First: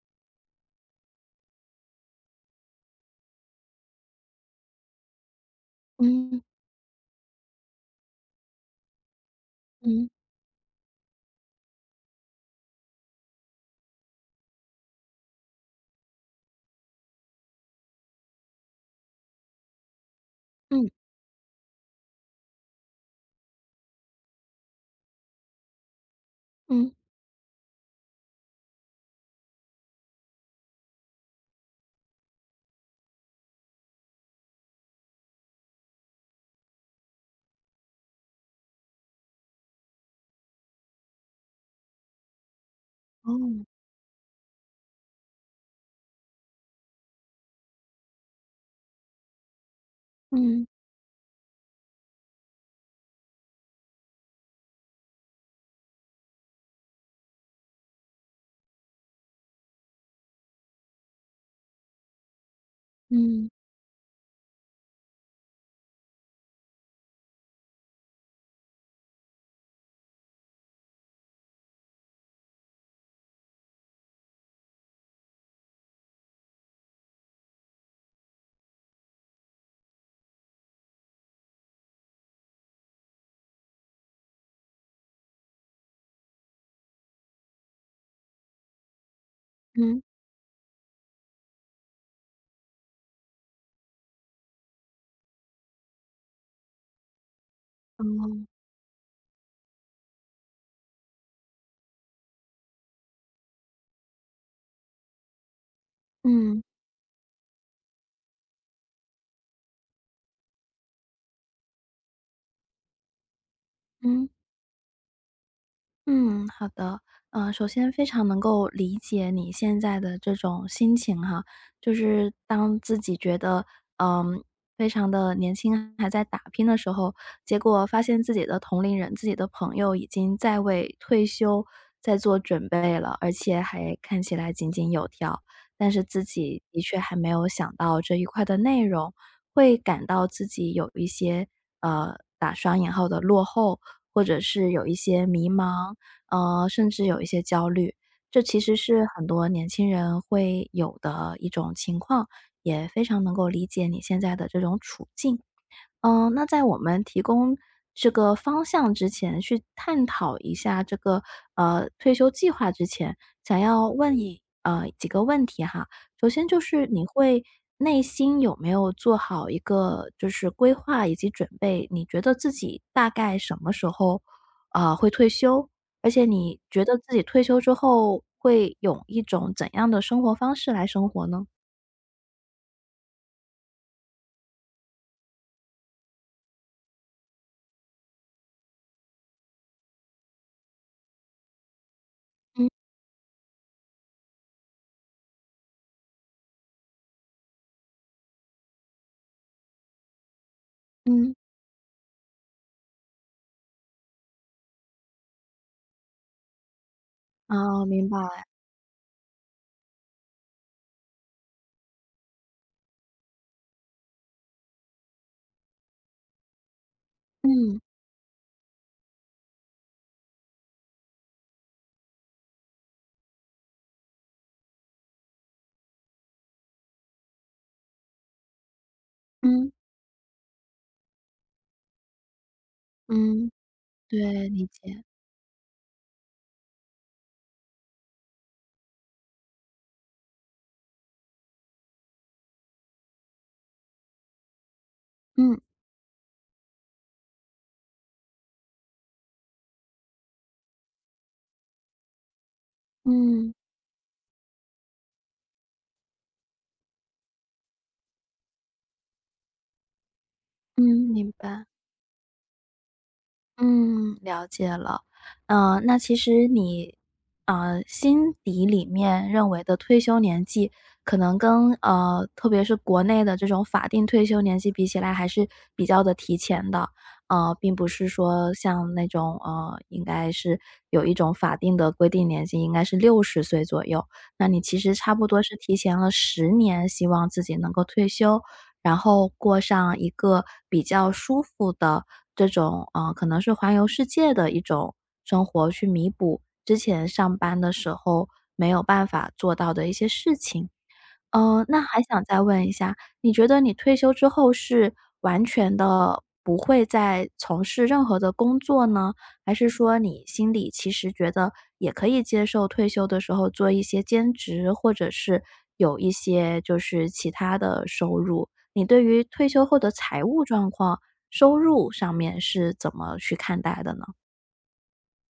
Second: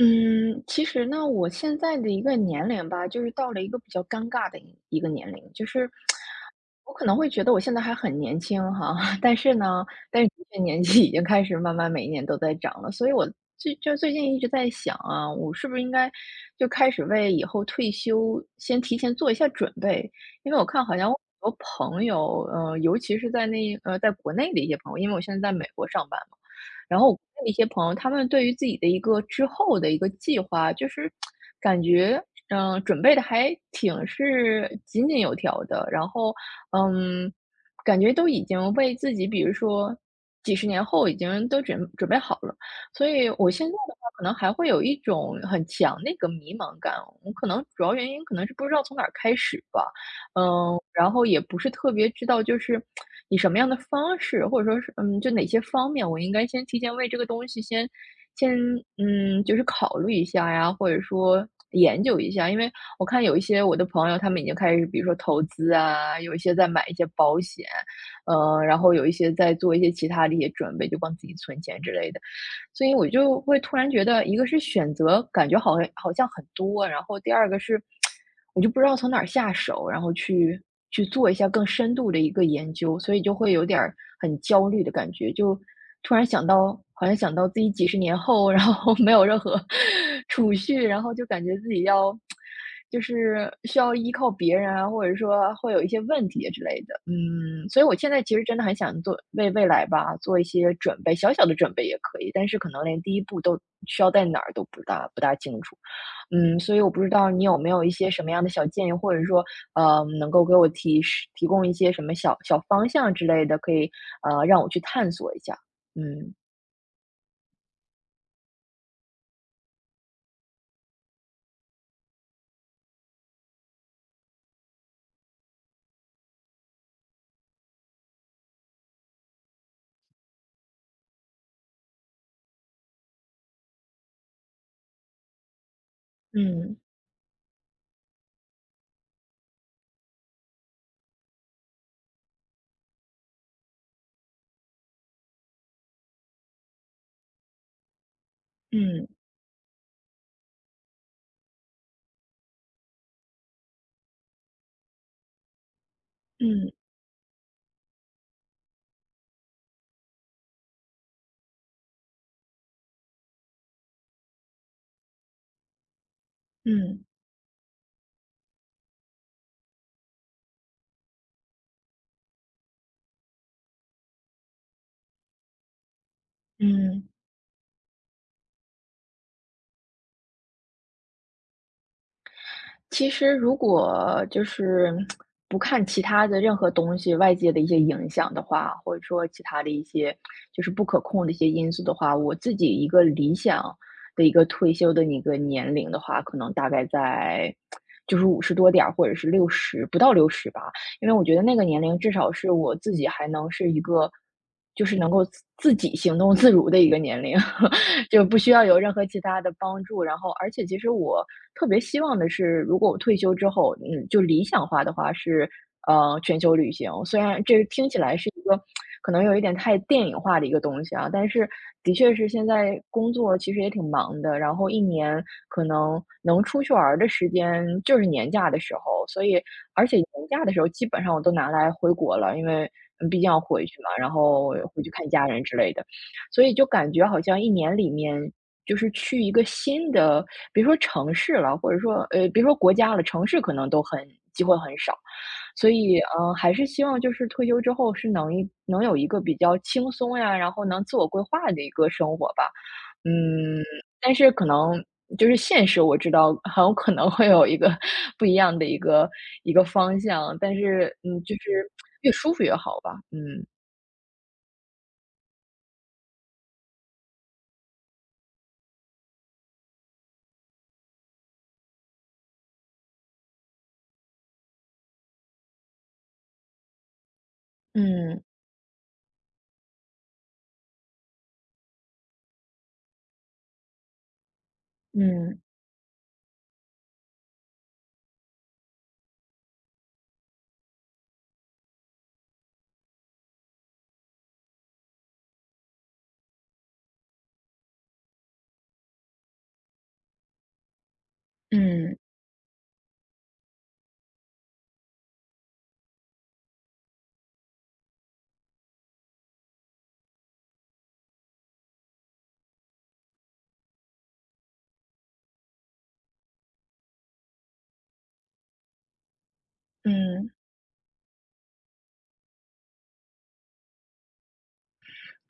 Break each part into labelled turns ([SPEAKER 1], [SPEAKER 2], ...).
[SPEAKER 1] 嗯，其实呢，我现在的一个年龄吧，就是到了一个比较尴尬的一个年龄，就是
[SPEAKER 2] 嗯
[SPEAKER 1] 我可能会觉得我现在还很年轻哈，但是呢，
[SPEAKER 2] 嗯
[SPEAKER 1] 但是的确年纪已经开始慢慢每一年都在长了，所以我最近一直在想啊，我是不是应该就开始为以后退休先提前做一下准备？因为我看
[SPEAKER 2] 嗯
[SPEAKER 1] 好像我很多朋友，尤其是在在国内的一些朋友，因为我现在在美国上班嘛。
[SPEAKER 2] 嗯，
[SPEAKER 1] 然后我问一些朋友，他们对于自己的一个之后的一个计划，就是感觉，准备的还挺是井井有条的。然后，嗯，感觉都已经为自己，比如说几十年后已经都准备好了。所以我
[SPEAKER 2] 哦，
[SPEAKER 1] 现在的话，可能还会有一种很强那个迷茫感。我可能主要原因可能是不知道从哪儿开始吧。
[SPEAKER 2] 嗯
[SPEAKER 1] 嗯，然后也不是特别知道，就是以什么样的方式，或者说是嗯，就哪些方面，我应该先提前为这个东西先嗯，就是考虑一下呀，或者说研究一下。因为我看有一
[SPEAKER 2] 嗯
[SPEAKER 1] 些我的朋友，他们已经开始，比如说投资啊，有一些在买一些保险，然后有一些在做一些其他的一些准备，就帮自己存钱之类的。所以我就会突然觉得，一个是选择感觉好像很多，然后第二个是，我就不知道从哪儿下手，然后去做一下更深度的一个研究，所以就会有点儿很焦虑的感觉，就突然想到，好像想到自己几十年后，然后 没有任何
[SPEAKER 2] 嗯，
[SPEAKER 1] 储蓄，然后就感觉自己要就是需要依靠别人啊，或者说会有一些问题之类的。嗯，所以我
[SPEAKER 2] 哦，
[SPEAKER 1] 现在其实真的很想做，为未来吧做一些准备，小小的准备也可以，但是可能连第一步都需要在哪儿都不大清楚。嗯，
[SPEAKER 2] 嗯
[SPEAKER 1] 所以我不知道你有没有一些什么样的小建议，或者说，能够给我提供一些什么小小方向之类的，可以
[SPEAKER 2] 嗯。
[SPEAKER 1] 让我去探索一下。嗯。
[SPEAKER 2] 嗯，好的。首先非常能够理解你现在的这种心情哈，就是当自己觉得，嗯，非常的年轻，还在打拼的时候，结果发现自己的同龄人、自己的朋友已经在为退休在做准备了，而且还看起来井井有条，但是自己
[SPEAKER 1] 嗯
[SPEAKER 2] 的确还没有想到这一块的内容，会感到自己有一些打双引号的落后，或者是有一些迷茫，甚至有一些焦虑。这其实是
[SPEAKER 1] 嗯
[SPEAKER 2] 很多年轻人会有的一种情况，也非常能够理解你现在的这种处境。嗯，那在
[SPEAKER 1] 嗯
[SPEAKER 2] 我们提供这个方向之前，去探讨一下这个退休计划之前，想要问你几个问题哈。首先就是你
[SPEAKER 1] 嗯
[SPEAKER 2] 会内心有没有做好一个就是规划以及准备？你觉得自己大概什么时候会退休？而且你觉得
[SPEAKER 1] 嗯。
[SPEAKER 2] 自己退休之后会有一种怎样的生活方式来生活呢？
[SPEAKER 1] 其实如果就是不看其他的任何东西，外界的一些影响的话，或者说其他的一些就是不可控的一些因素的话，我自己
[SPEAKER 2] 嗯
[SPEAKER 1] 一个理想的一个退休的一个年龄的话，可能大概在就是五十多点儿，或者是六十不到六十吧。因为我
[SPEAKER 2] 嗯
[SPEAKER 1] 觉得那个年龄至少是我自己还能是一个，就是能够自己行动自如的一个年龄。
[SPEAKER 2] 啊、明
[SPEAKER 1] 就不
[SPEAKER 2] 白。
[SPEAKER 1] 需要有任何其他的帮助。然后，而且其实我特别希望的是，如果我退休之后，嗯，就理想化的话是，全球旅行。虽然这
[SPEAKER 2] 嗯
[SPEAKER 1] 听起来是一个可能有一点太电影化的一个东西啊，但是的确是现在工作其实也挺忙的，然后一年可能能出去玩儿的时间就是年假的时候，所以
[SPEAKER 2] 嗯
[SPEAKER 1] 而且年假的时候基本上我都拿来回国了，因为嗯毕竟要
[SPEAKER 2] 嗯。
[SPEAKER 1] 回去嘛，然
[SPEAKER 2] 对，
[SPEAKER 1] 后
[SPEAKER 2] 理
[SPEAKER 1] 回去
[SPEAKER 2] 解。
[SPEAKER 1] 看家人之类的。所以就感觉好像一年里面，就是去一个新的，别说城市了，或者说，别说国家了，城市可能都很机会很少。
[SPEAKER 2] 嗯，
[SPEAKER 1] 所以，嗯，还是希望就是退休之后是能有一个比较轻松呀，然后能自我规划的一个生活吧。
[SPEAKER 2] 嗯，
[SPEAKER 1] 嗯，但是可能就是现实，我知道很有可能会有一个 不一样的一个方向，但
[SPEAKER 2] 嗯，
[SPEAKER 1] 是，嗯，
[SPEAKER 2] 明
[SPEAKER 1] 就
[SPEAKER 2] 白。
[SPEAKER 1] 是越舒服越好吧，嗯。
[SPEAKER 2] 嗯，了解了。那其实你，心底里面认为的退休年纪，可能跟特别是国内的这种法定退休年纪比起来，还是比较的提前的。并不是
[SPEAKER 1] 嗯
[SPEAKER 2] 说像那种应该是有一种法定的规定年纪，应该是60岁左右。那你其实差不
[SPEAKER 1] 嗯
[SPEAKER 2] 多是提前了10年，希望自己能够退休，然后过上一个比较舒服的这种，可能是环游世界的一种生活去弥补之前上班的时候没有办法做到的一些事情。那
[SPEAKER 1] 嗯
[SPEAKER 2] 还想再问一下，你觉得你退休之后是完全的不会再从事任何的工作呢？还是说你心里其实觉得也可以接受退休的时候做一些兼职，或者是有一些就是其他的收入？你对于退休后的财
[SPEAKER 1] 嗯。
[SPEAKER 2] 务状况、收入上面是怎么去看待的呢？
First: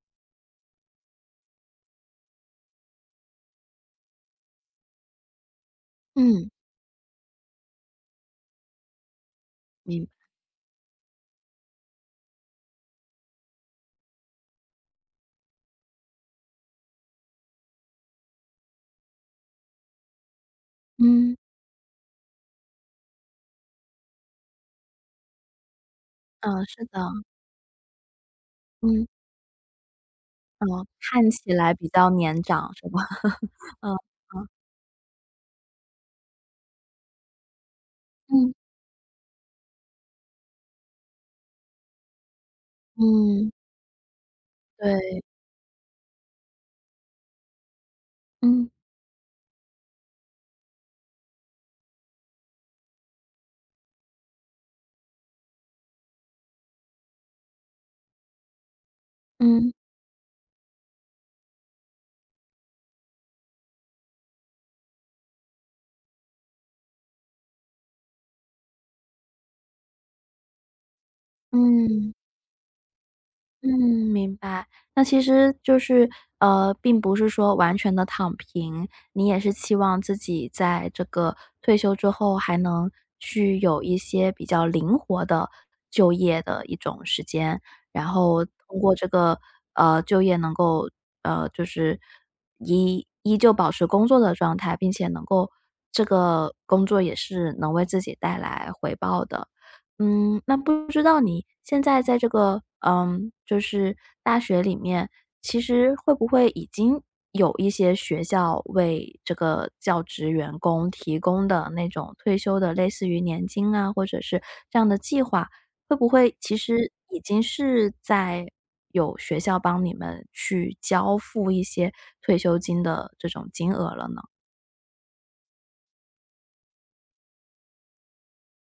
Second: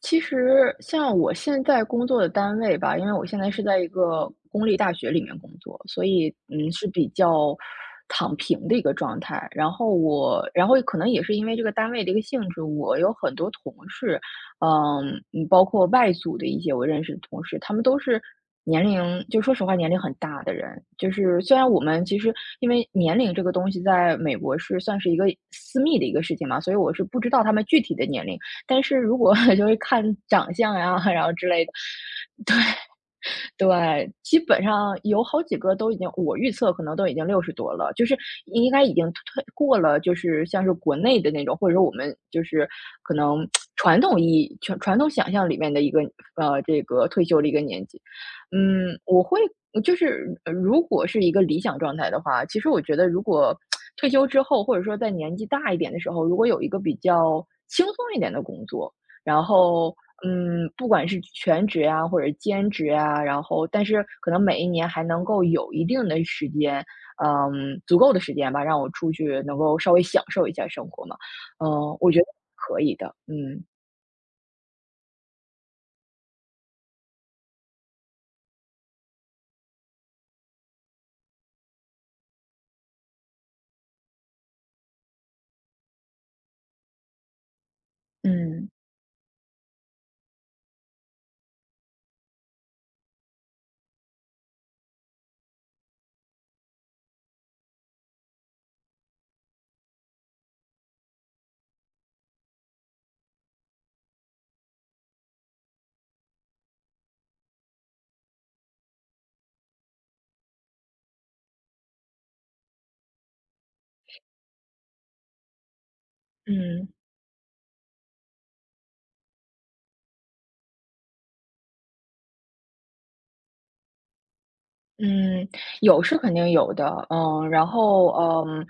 [SPEAKER 1] 其实像我现在工作的单位吧，因为我现在是在一个公立大学里面工作，所以
[SPEAKER 2] 嗯，
[SPEAKER 1] 嗯是比较躺平的一个状态。然后
[SPEAKER 2] 明白
[SPEAKER 1] 我，然后可能也是因为这个单位的一个性质，我有很多同事，嗯，嗯包括外组的一些我认识的同事，他们都是年龄，就说实话年龄很大的人。就
[SPEAKER 2] 嗯，
[SPEAKER 1] 是虽然我们其实因为年龄这个东西在美国是算是一个私密的一个事情嘛，
[SPEAKER 2] 嗯，
[SPEAKER 1] 所以
[SPEAKER 2] 是
[SPEAKER 1] 我
[SPEAKER 2] 的，
[SPEAKER 1] 是不知道他们具体的年龄。但是
[SPEAKER 2] 嗯，
[SPEAKER 1] 如果 就是看长相
[SPEAKER 2] 嗯，
[SPEAKER 1] 呀，然
[SPEAKER 2] 看
[SPEAKER 1] 后之
[SPEAKER 2] 起
[SPEAKER 1] 类
[SPEAKER 2] 来
[SPEAKER 1] 的，
[SPEAKER 2] 比较年长是吧？嗯，
[SPEAKER 1] 对，基
[SPEAKER 2] 嗯。
[SPEAKER 1] 本上有好几个都已经我预测可能都已经六十多了，就是
[SPEAKER 2] 嗯。
[SPEAKER 1] 应该已经退过了，就是像是国内的那种，或者说我们就是可能
[SPEAKER 2] 嗯，
[SPEAKER 1] 传统意义传传统
[SPEAKER 2] 对，
[SPEAKER 1] 想象里面的一个，这个退休的一个年纪。
[SPEAKER 2] 嗯，
[SPEAKER 1] 嗯，我会就是如果是一个理想状态的话，其实我觉得如果退休之后，或者说在年纪大一点的时候，如果有一个比较轻松一点的工作，然
[SPEAKER 2] 嗯，
[SPEAKER 1] 后嗯，不管是全职啊，或者兼职啊，然后但是可能每一年还能够有一定的时间，嗯，足够的时间吧，让我出去能够稍微享受一下生活嘛，嗯，我
[SPEAKER 2] 嗯，
[SPEAKER 1] 觉得可以的，嗯。
[SPEAKER 2] 嗯，明白。那其实就是，并不是说完全的躺平，你也是期望自己在这个退休之后还能去有一些比较灵活的就业的一种时间，然后
[SPEAKER 1] 嗯
[SPEAKER 2] 通过这个，就业能够，就是依旧保持工作的状态，并且能够这个工作也是能为自己带来回报的。嗯，那不知道你现在在这个，就是大学里面，其实会不会已经有一些学校为这个教职员工提供的那种退休的类似于年金啊，或者是这样的计划，会不会其
[SPEAKER 1] 嗯，
[SPEAKER 2] 实已经是在有学校帮你们去交付一些退休金的这种金额了呢？
[SPEAKER 1] 嗯。有是肯定有的，嗯，然后，嗯，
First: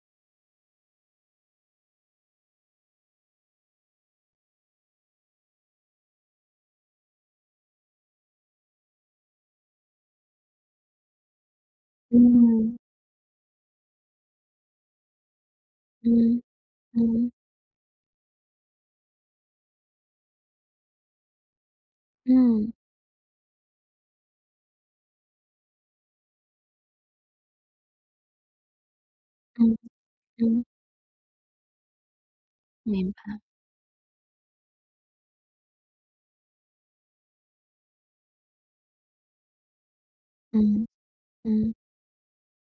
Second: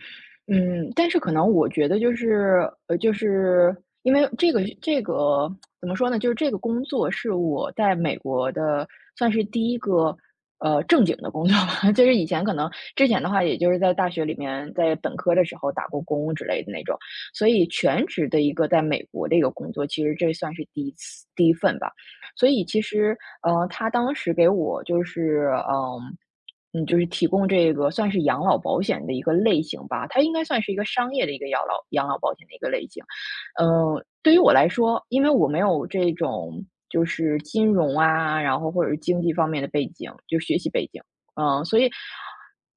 [SPEAKER 1] 嗯，但是可能我觉得就是，就是因为这个怎么说呢，就是这个工作是我在美国的算是第一个，正经的工作吧，就是以前可能
[SPEAKER 2] 嗯
[SPEAKER 1] 之前的话，也就是在大学里面，在本科的时候打过工
[SPEAKER 2] 嗯
[SPEAKER 1] 之类的那种，
[SPEAKER 2] 嗯
[SPEAKER 1] 所以全职的一个在美国的一个工作，其实这算是第一份吧。所以
[SPEAKER 2] 嗯
[SPEAKER 1] 其实，他当时给我就是，嗯，嗯，就是提供这个算是养老保险的一个类
[SPEAKER 2] 嗯嗯
[SPEAKER 1] 型吧，它应该
[SPEAKER 2] 嗯
[SPEAKER 1] 算
[SPEAKER 2] 嗯
[SPEAKER 1] 是一个商业的一个养老保险的一个类型。
[SPEAKER 2] 明白，
[SPEAKER 1] 嗯，对于我来说，因为我没有这种就是金融啊，然后或者是经济方面的背景，就学习
[SPEAKER 2] 嗯
[SPEAKER 1] 背景，嗯，
[SPEAKER 2] 嗯。
[SPEAKER 1] 所以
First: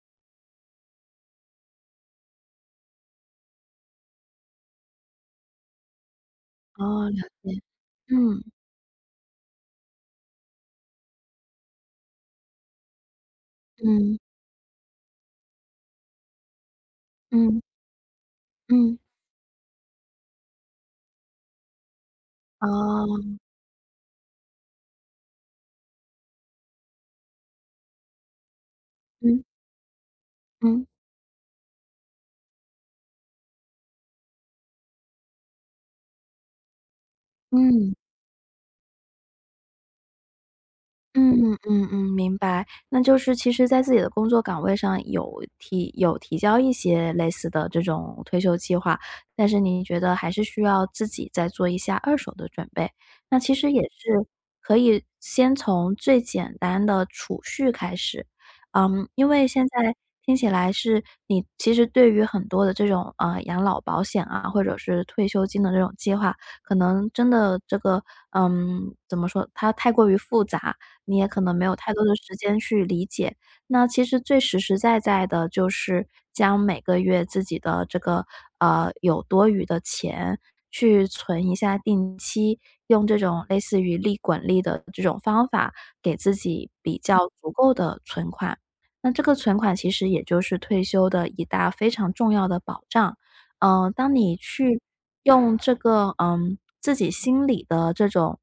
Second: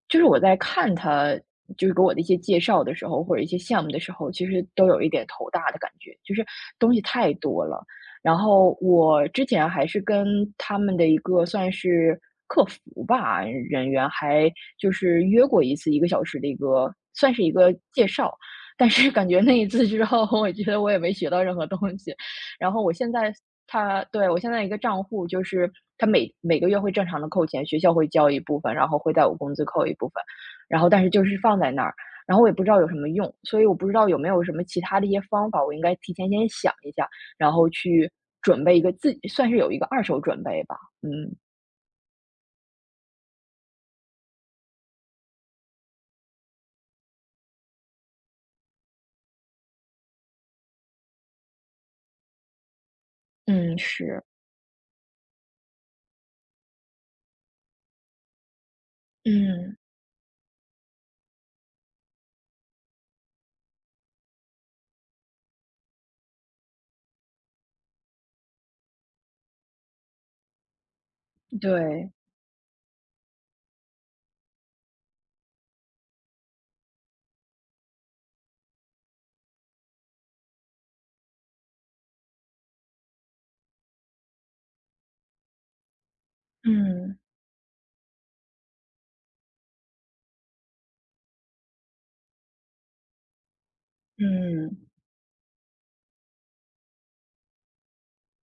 [SPEAKER 1] 就是我在看他就是给我的一些介绍的时候，或者一些项目的时候，其实都有一点头大的感觉，就是东西
[SPEAKER 2] 哦，了
[SPEAKER 1] 太
[SPEAKER 2] 解，
[SPEAKER 1] 多了。然
[SPEAKER 2] 嗯，
[SPEAKER 1] 后我之前还是跟他们的一个算是客服吧，人员
[SPEAKER 2] 嗯，
[SPEAKER 1] 还就是约过一次一个小时的一个算是一
[SPEAKER 2] 嗯，
[SPEAKER 1] 个介绍，但
[SPEAKER 2] 嗯，
[SPEAKER 1] 是感觉那一次之后，我觉得我也没学到任何东西。然后我现在
[SPEAKER 2] 哦，
[SPEAKER 1] 他对，我现在一个账户就是他每个月会正常的扣钱，学校会交一部分，然后会在我
[SPEAKER 2] 嗯，
[SPEAKER 1] 工资扣一部分，然
[SPEAKER 2] 嗯，
[SPEAKER 1] 后但是就是放在那儿，然后我也不知道有什么用，所以我不知道有没有什么其他的一些方法，我应该提前先想一下，然后
[SPEAKER 2] 嗯。
[SPEAKER 1] 去准备一个自己算是有一个二手准备吧，
[SPEAKER 2] 嗯
[SPEAKER 1] 嗯。
[SPEAKER 2] 嗯嗯，嗯明白。那就是其实在自己的工作岗位上有提交一些类似的这种退休计划，但是您觉得还是需要自己再做一下二手的准备。那其实
[SPEAKER 1] 嗯，
[SPEAKER 2] 也
[SPEAKER 1] 是，
[SPEAKER 2] 是可以先从最简单的储蓄开始，嗯，因为现
[SPEAKER 1] 嗯。
[SPEAKER 2] 在听起来是你其实对于很多的这种养老保险啊，或者是退休金的这种计划，可能真的这个怎么说，它太过于复杂。你也可能没有太多
[SPEAKER 1] 对。
[SPEAKER 2] 的时间去理解。那其实最实实在在的就是将每个月自己的这个，有多余的钱去存一下定期，用这种类似于利滚利的这种方法，给自己比较
[SPEAKER 1] 嗯，
[SPEAKER 2] 足够的存款。那这个存款其实也就是退休的一大非常重要的保障。当你
[SPEAKER 1] 嗯，
[SPEAKER 2] 去用这个，自己心里的这种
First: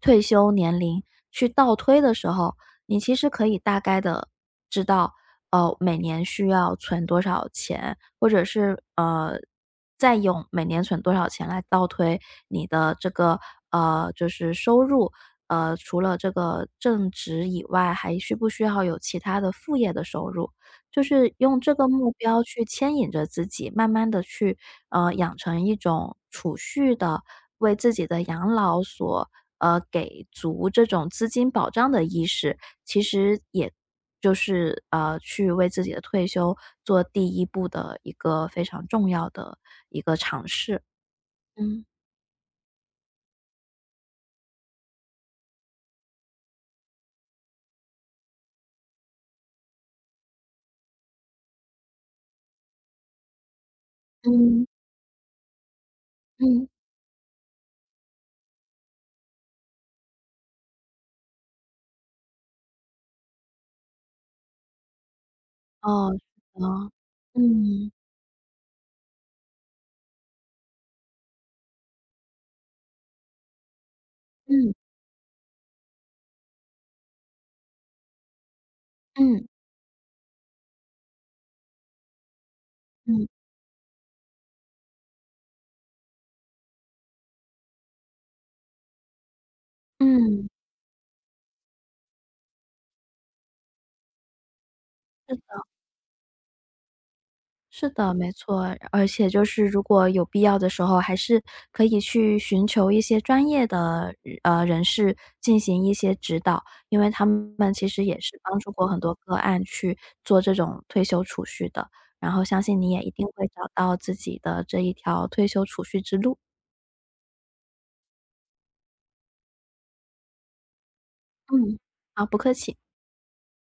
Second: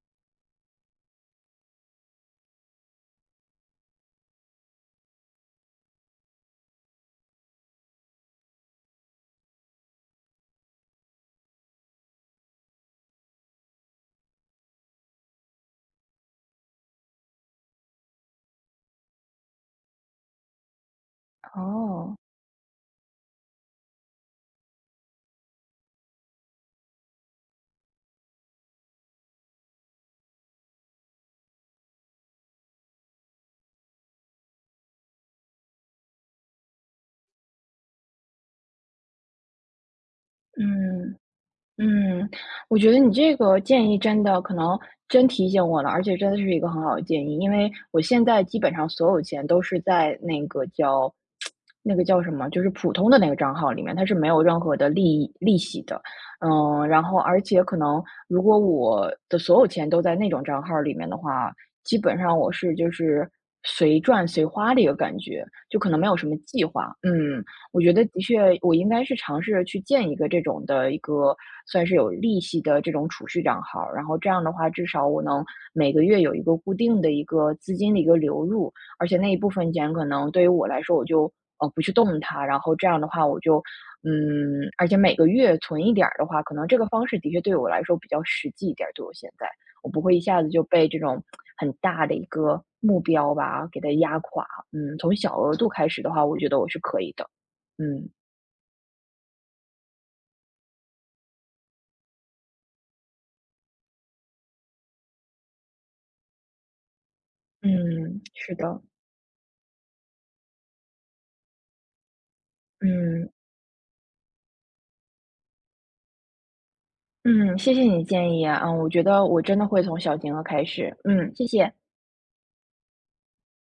[SPEAKER 2] 退休年龄去倒推的时候，你其实可以大概的知道，每年需要存多少钱，或者是，再用每年存多少钱来倒推你的这个，就是收入。除了这个正职以外，还需不需要有其他的副业的收入？就是用这个目
[SPEAKER 1] 哦，
[SPEAKER 2] 标去牵引着自己，慢慢的去，养成一种储蓄的，为自己的养老所，给足这种资金保障的意识。其实也就是，去为自己的退休做第一步的一个非常重要的一个尝试。
[SPEAKER 1] 嗯。
[SPEAKER 2] 嗯，
[SPEAKER 1] 嗯，我觉得你这个建议真的可能真提醒我了，而且真的是一个很好的建议，因为我现在基本上所有钱都是在那个叫 那个叫什么，就是普通的那个账号里面，它是没有任
[SPEAKER 2] 嗯，
[SPEAKER 1] 何的利息的。
[SPEAKER 2] 嗯，
[SPEAKER 1] 嗯，然后而且可能如果我的所有钱都在那种账号里面的话，基本上我是就是随赚随花的一个感觉，就可能没
[SPEAKER 2] 哦，
[SPEAKER 1] 有什么
[SPEAKER 2] 是
[SPEAKER 1] 计
[SPEAKER 2] 的，
[SPEAKER 1] 划。嗯。我
[SPEAKER 2] 嗯，
[SPEAKER 1] 觉得的确，我应该是尝试着去建一个这种的一个算是有利息的这种储蓄账号然后这样的话，
[SPEAKER 2] 嗯，
[SPEAKER 1] 至少我能每个月有一个固定的一个资金的一个流入，而且那一
[SPEAKER 2] 嗯，
[SPEAKER 1] 部分钱可能对于我来说，我就不去动它，然后这样的
[SPEAKER 2] 嗯，
[SPEAKER 1] 话，
[SPEAKER 2] 嗯
[SPEAKER 1] 我就嗯，而且每个月存一点儿的话，可能这个方式的确对我来说比较实际一点儿，对我现在，我不会一下
[SPEAKER 2] 嗯，
[SPEAKER 1] 子就被这种很大的一个目标吧给它压垮。嗯，从小额
[SPEAKER 2] 是
[SPEAKER 1] 度开始的话，我觉得我是可以的。
[SPEAKER 2] 是
[SPEAKER 1] 嗯，
[SPEAKER 2] 的，没错。而且就是如果有必要的时候，还是可以去寻求一些专业的人士进行一些指导，因为他们其实也
[SPEAKER 1] 嗯，
[SPEAKER 2] 是
[SPEAKER 1] 是
[SPEAKER 2] 帮助
[SPEAKER 1] 的，
[SPEAKER 2] 过很多个案去做这种退休储蓄的。然后相信你也一定
[SPEAKER 1] 嗯，
[SPEAKER 2] 会找到自己的这一条退休储蓄之路。
[SPEAKER 1] 嗯，谢谢你的建议啊，嗯，我觉得我真的会从小金额开始，嗯，谢谢。
[SPEAKER 2] 嗯，好，不客气。